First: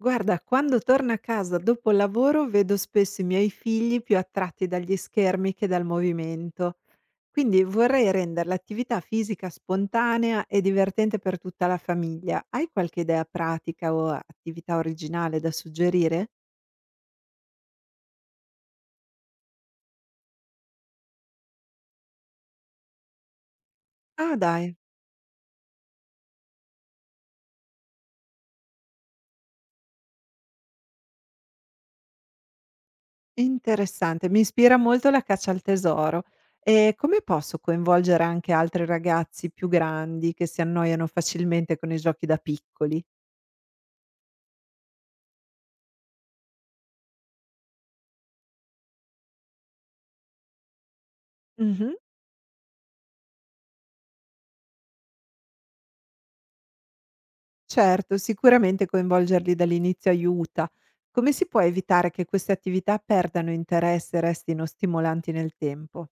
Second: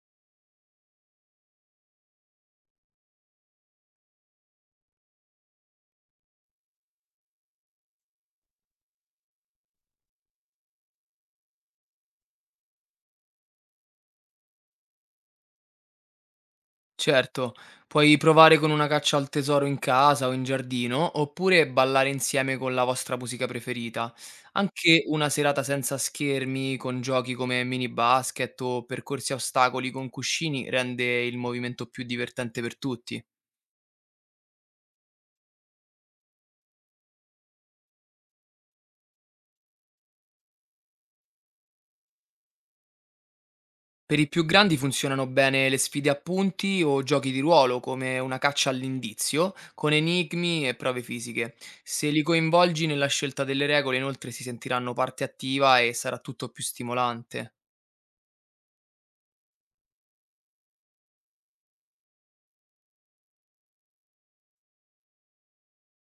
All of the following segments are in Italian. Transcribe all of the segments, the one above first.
Guarda, quando torno a casa dopo il lavoro vedo spesso i miei figli più attratti dagli schermi che dal movimento, quindi vorrei rendere l'attività fisica spontanea e divertente per tutta la famiglia. Hai qualche idea pratica o attività originale da suggerire? Certo, puoi provare con una caccia al tesoro in casa o in giardino, oppure ballare insieme con la vostra musica preferita. Ah dai, Anche una serata senza schermi, con giochi come mini basket o percorsi a ostacoli con cuscini, rende il movimento più divertente per tutti. interessante, mi ispira molto la caccia al tesoro. E come posso coinvolgere anche altri ragazzi più grandi che si annoiano facilmente con i giochi da piccoli? Per i più grandi funzionano bene le sfide a punti o giochi di ruolo, come una caccia all'indizio, con enigmi e prove fisiche. Mhm. Se li coinvolgi nella scelta delle regole, inoltre si sentiranno parte attiva e sarà tutto più stimolante. Certo, sicuramente coinvolgerli dall'inizio aiuta. Come si può evitare che queste attività perdano interesse e restino stimolanti nel tempo?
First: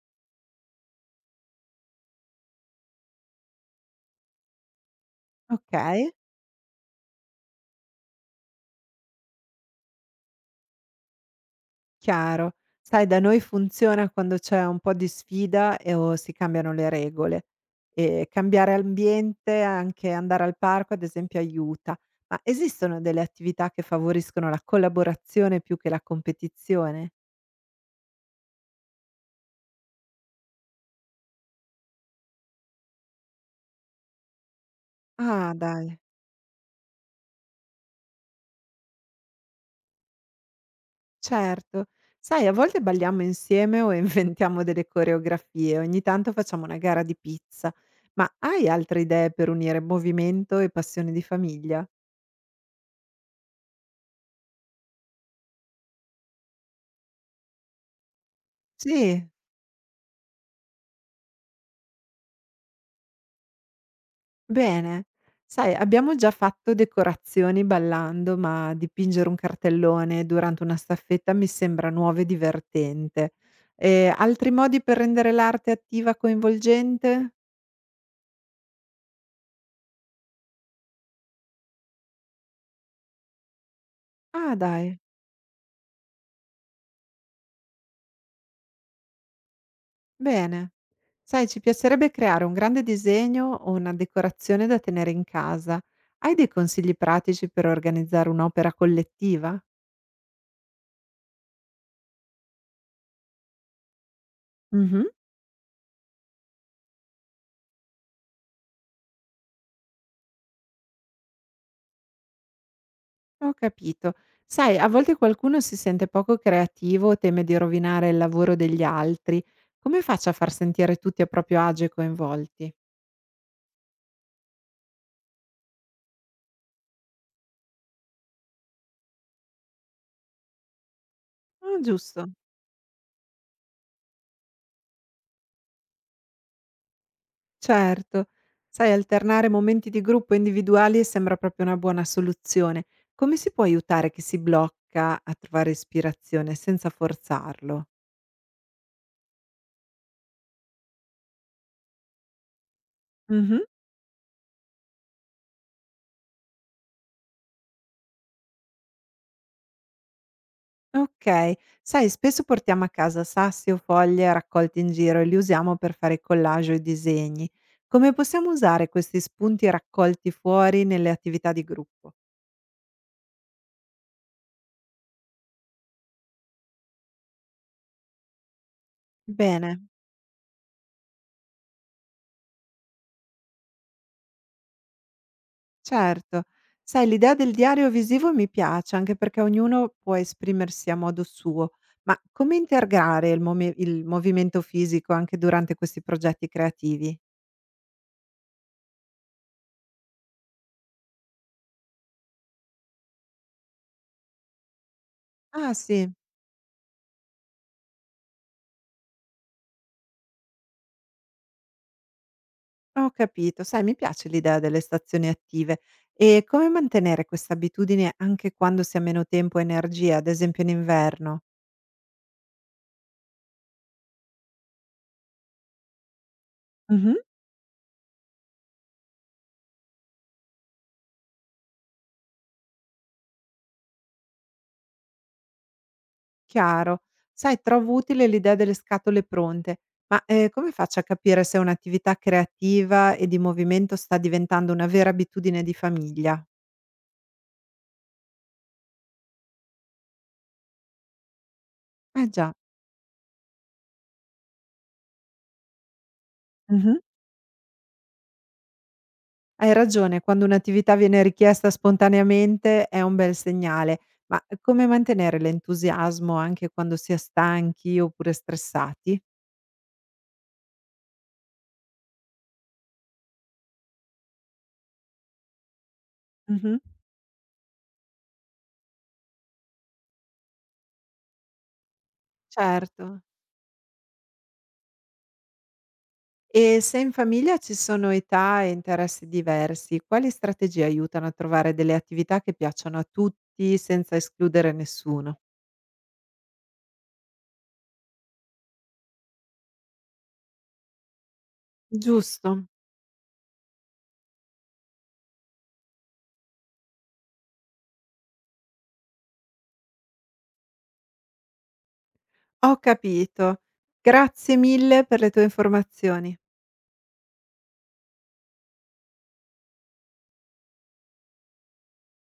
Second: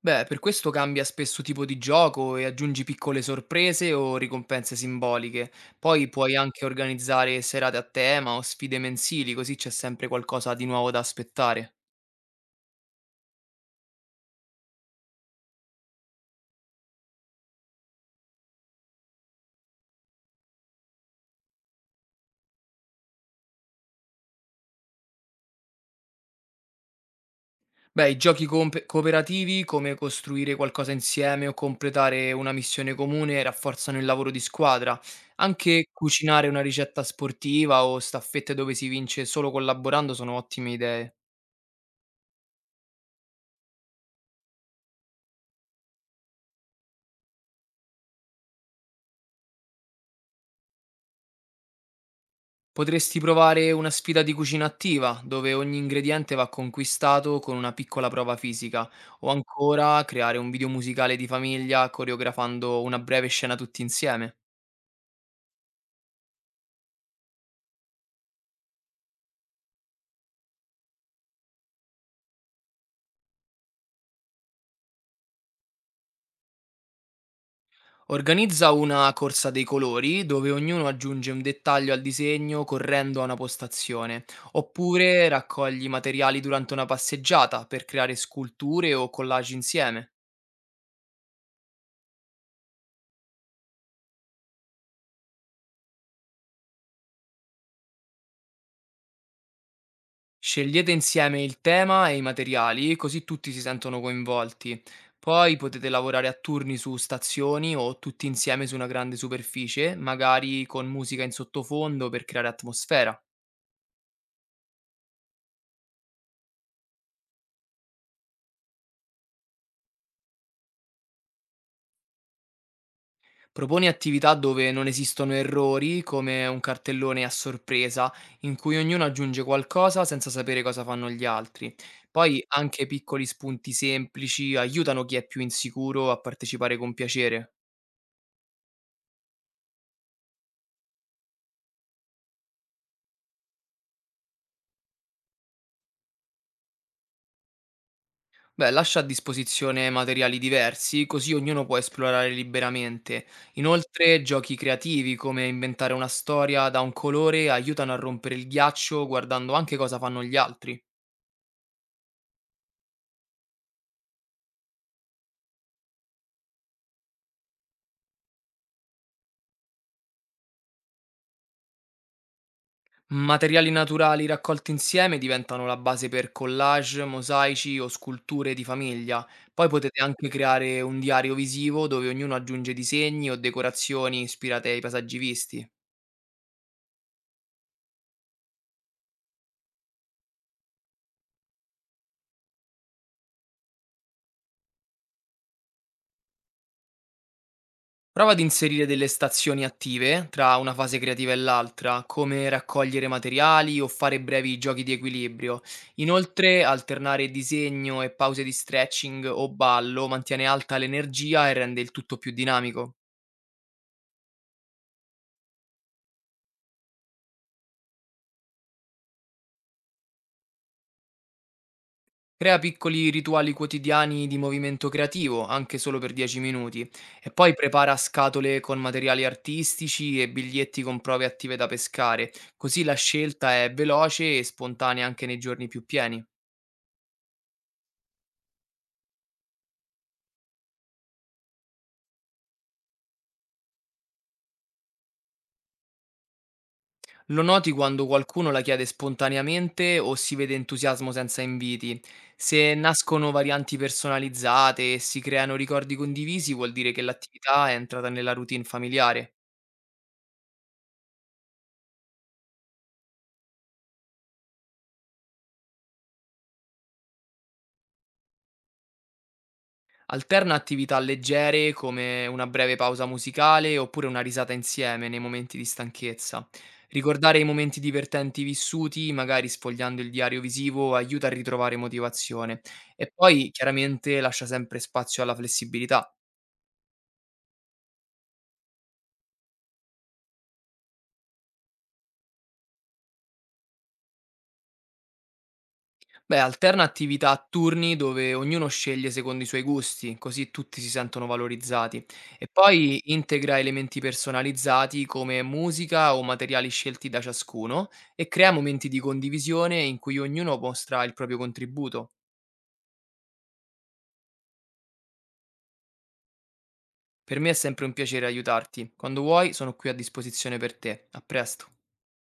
Beh, per questo cambia spesso tipo di gioco e aggiungi piccole sorprese o ricompense simboliche. Ok, Poi puoi anche organizzare serate a tema o sfide mensili, così c'è sempre qualcosa di nuovo da aspettare. chiaro. Sai, da noi funziona quando c'è un po' di sfida e o si cambiano le regole. E cambiare ambiente, anche andare al parco, ad esempio, aiuta. Ma esistono delle attività che favoriscono la collaborazione più che la competizione? Beh, i giochi comp cooperativi, come costruire qualcosa insieme o completare una missione comune, rafforzano il lavoro di squadra. Ah, Anche dai. cucinare una ricetta sportiva o staffette dove si vince solo collaborando sono ottime idee. Certo. Sai, a volte balliamo insieme o inventiamo delle coreografie, ogni tanto facciamo una gara di pizza. Ma hai altre idee per unire movimento e passione di famiglia? Potresti provare una sfida di cucina attiva, dove ogni ingrediente va conquistato con una piccola prova fisica, Sì, o ancora creare un video musicale di famiglia coreografando una breve scena tutti insieme. bene. Sai, abbiamo già fatto decorazioni ballando, ma dipingere un cartellone durante una staffetta mi sembra nuovo e divertente. E altri modi per rendere l'arte attiva coinvolgente? Organizza una corsa dei colori dove ognuno aggiunge un dettaglio al disegno correndo a una postazione, Ah, dai. oppure raccogli materiali durante una passeggiata per creare sculture o collage insieme. Bene. Sai, ci piacerebbe creare un grande disegno o una decorazione da tenere in casa. Hai dei consigli pratici per organizzare un'opera collettiva? Scegliete insieme il tema e i materiali così tutti si sentono coinvolti. Mhm. Poi potete lavorare a turni su stazioni o tutti insieme su una grande superficie, magari con musica in sottofondo per creare atmosfera. Ho capito. Sai, a volte qualcuno si sente poco creativo o teme di rovinare il lavoro degli altri. Come faccio a far sentire tutti a proprio agio e coinvolti? Proponi attività dove non esistono errori, come un cartellone a sorpresa, in cui ognuno aggiunge qualcosa senza sapere cosa fanno gli altri. Ah, giusto. Poi anche piccoli spunti semplici aiutano chi è più insicuro a partecipare con piacere. Certo. Sai, alternare momenti di gruppo e individuali sembra proprio una buona soluzione. Come si può aiutare chi si blocca a trovare ispirazione senza forzarlo? Beh, lascia a disposizione materiali diversi, così ognuno può esplorare liberamente. Mh-mh. Inoltre, giochi creativi come inventare una storia da un colore aiutano a rompere il ghiaccio guardando anche cosa fanno gli altri. Okay. Sai, spesso portiamo a casa sassi o foglie raccolti in giro e li usiamo per fare collage o i disegni. Come possiamo usare questi spunti raccolti fuori nelle attività di gruppo? Materiali naturali raccolti insieme diventano la base per collage, mosaici o sculture di famiglia. Poi Bene. potete anche creare un diario visivo dove ognuno aggiunge disegni o decorazioni ispirate ai paesaggi visti. Certo. Sai, l'idea del diario visivo mi piace, anche perché ognuno può esprimersi a modo suo. Ma come integrare il movimento fisico anche durante questi progetti creativi? Prova ad inserire delle stazioni attive tra una fase creativa e l'altra, come raccogliere materiali o fare brevi giochi di equilibrio. Ah sì, Inoltre, alternare disegno e pause di stretching o ballo mantiene alta l'energia e rende il tutto più dinamico. ho capito. Sai, mi piace l'idea delle stazioni attive. E come mantenere questa abitudine anche quando si ha meno tempo e energia, ad esempio in inverno? Crea piccoli rituali quotidiani di movimento creativo, anche solo per 10 minuti, e poi prepara scatole con materiali artistici e biglietti con prove attive da pescare, così la scelta è veloce e spontanea anche nei giorni più pieni. Chiaro. Sai, trovo utile l'idea delle scatole pronte, ma come faccio a capire se un'attività creativa e di movimento sta diventando una vera abitudine di famiglia? Lo noti quando qualcuno la chiede spontaneamente o si vede entusiasmo senza inviti. Eh già. Se nascono varianti personalizzate e si creano ricordi condivisi, vuol dire Mhm. che l'attività è entrata nella routine familiare. Hai ragione, quando un'attività viene richiesta spontaneamente è un bel segnale, ma come mantenere l'entusiasmo anche quando si è stanchi oppure stressati? Alterna attività leggere come una breve pausa musicale oppure una risata insieme nei momenti di stanchezza. Mhm. Ricordare i momenti divertenti vissuti, magari sfogliando il diario visivo, aiuta a ritrovare motivazione. Certo. E poi chiaramente lascia sempre spazio alla flessibilità. E se in famiglia ci sono età e interessi diversi, quali strategie aiutano a trovare delle attività che piacciono a tutti senza escludere nessuno? Beh, alterna attività a turni dove ognuno sceglie secondo i suoi gusti, così tutti si sentono valorizzati. E Giusto. poi integra elementi personalizzati come musica o materiali scelti da ciascuno e crea momenti di condivisione in cui ognuno mostra il proprio contributo. Ho capito. Grazie mille per le tue informazioni. Per me è sempre un piacere aiutarti. Quando vuoi, sono qui a disposizione per te. A presto.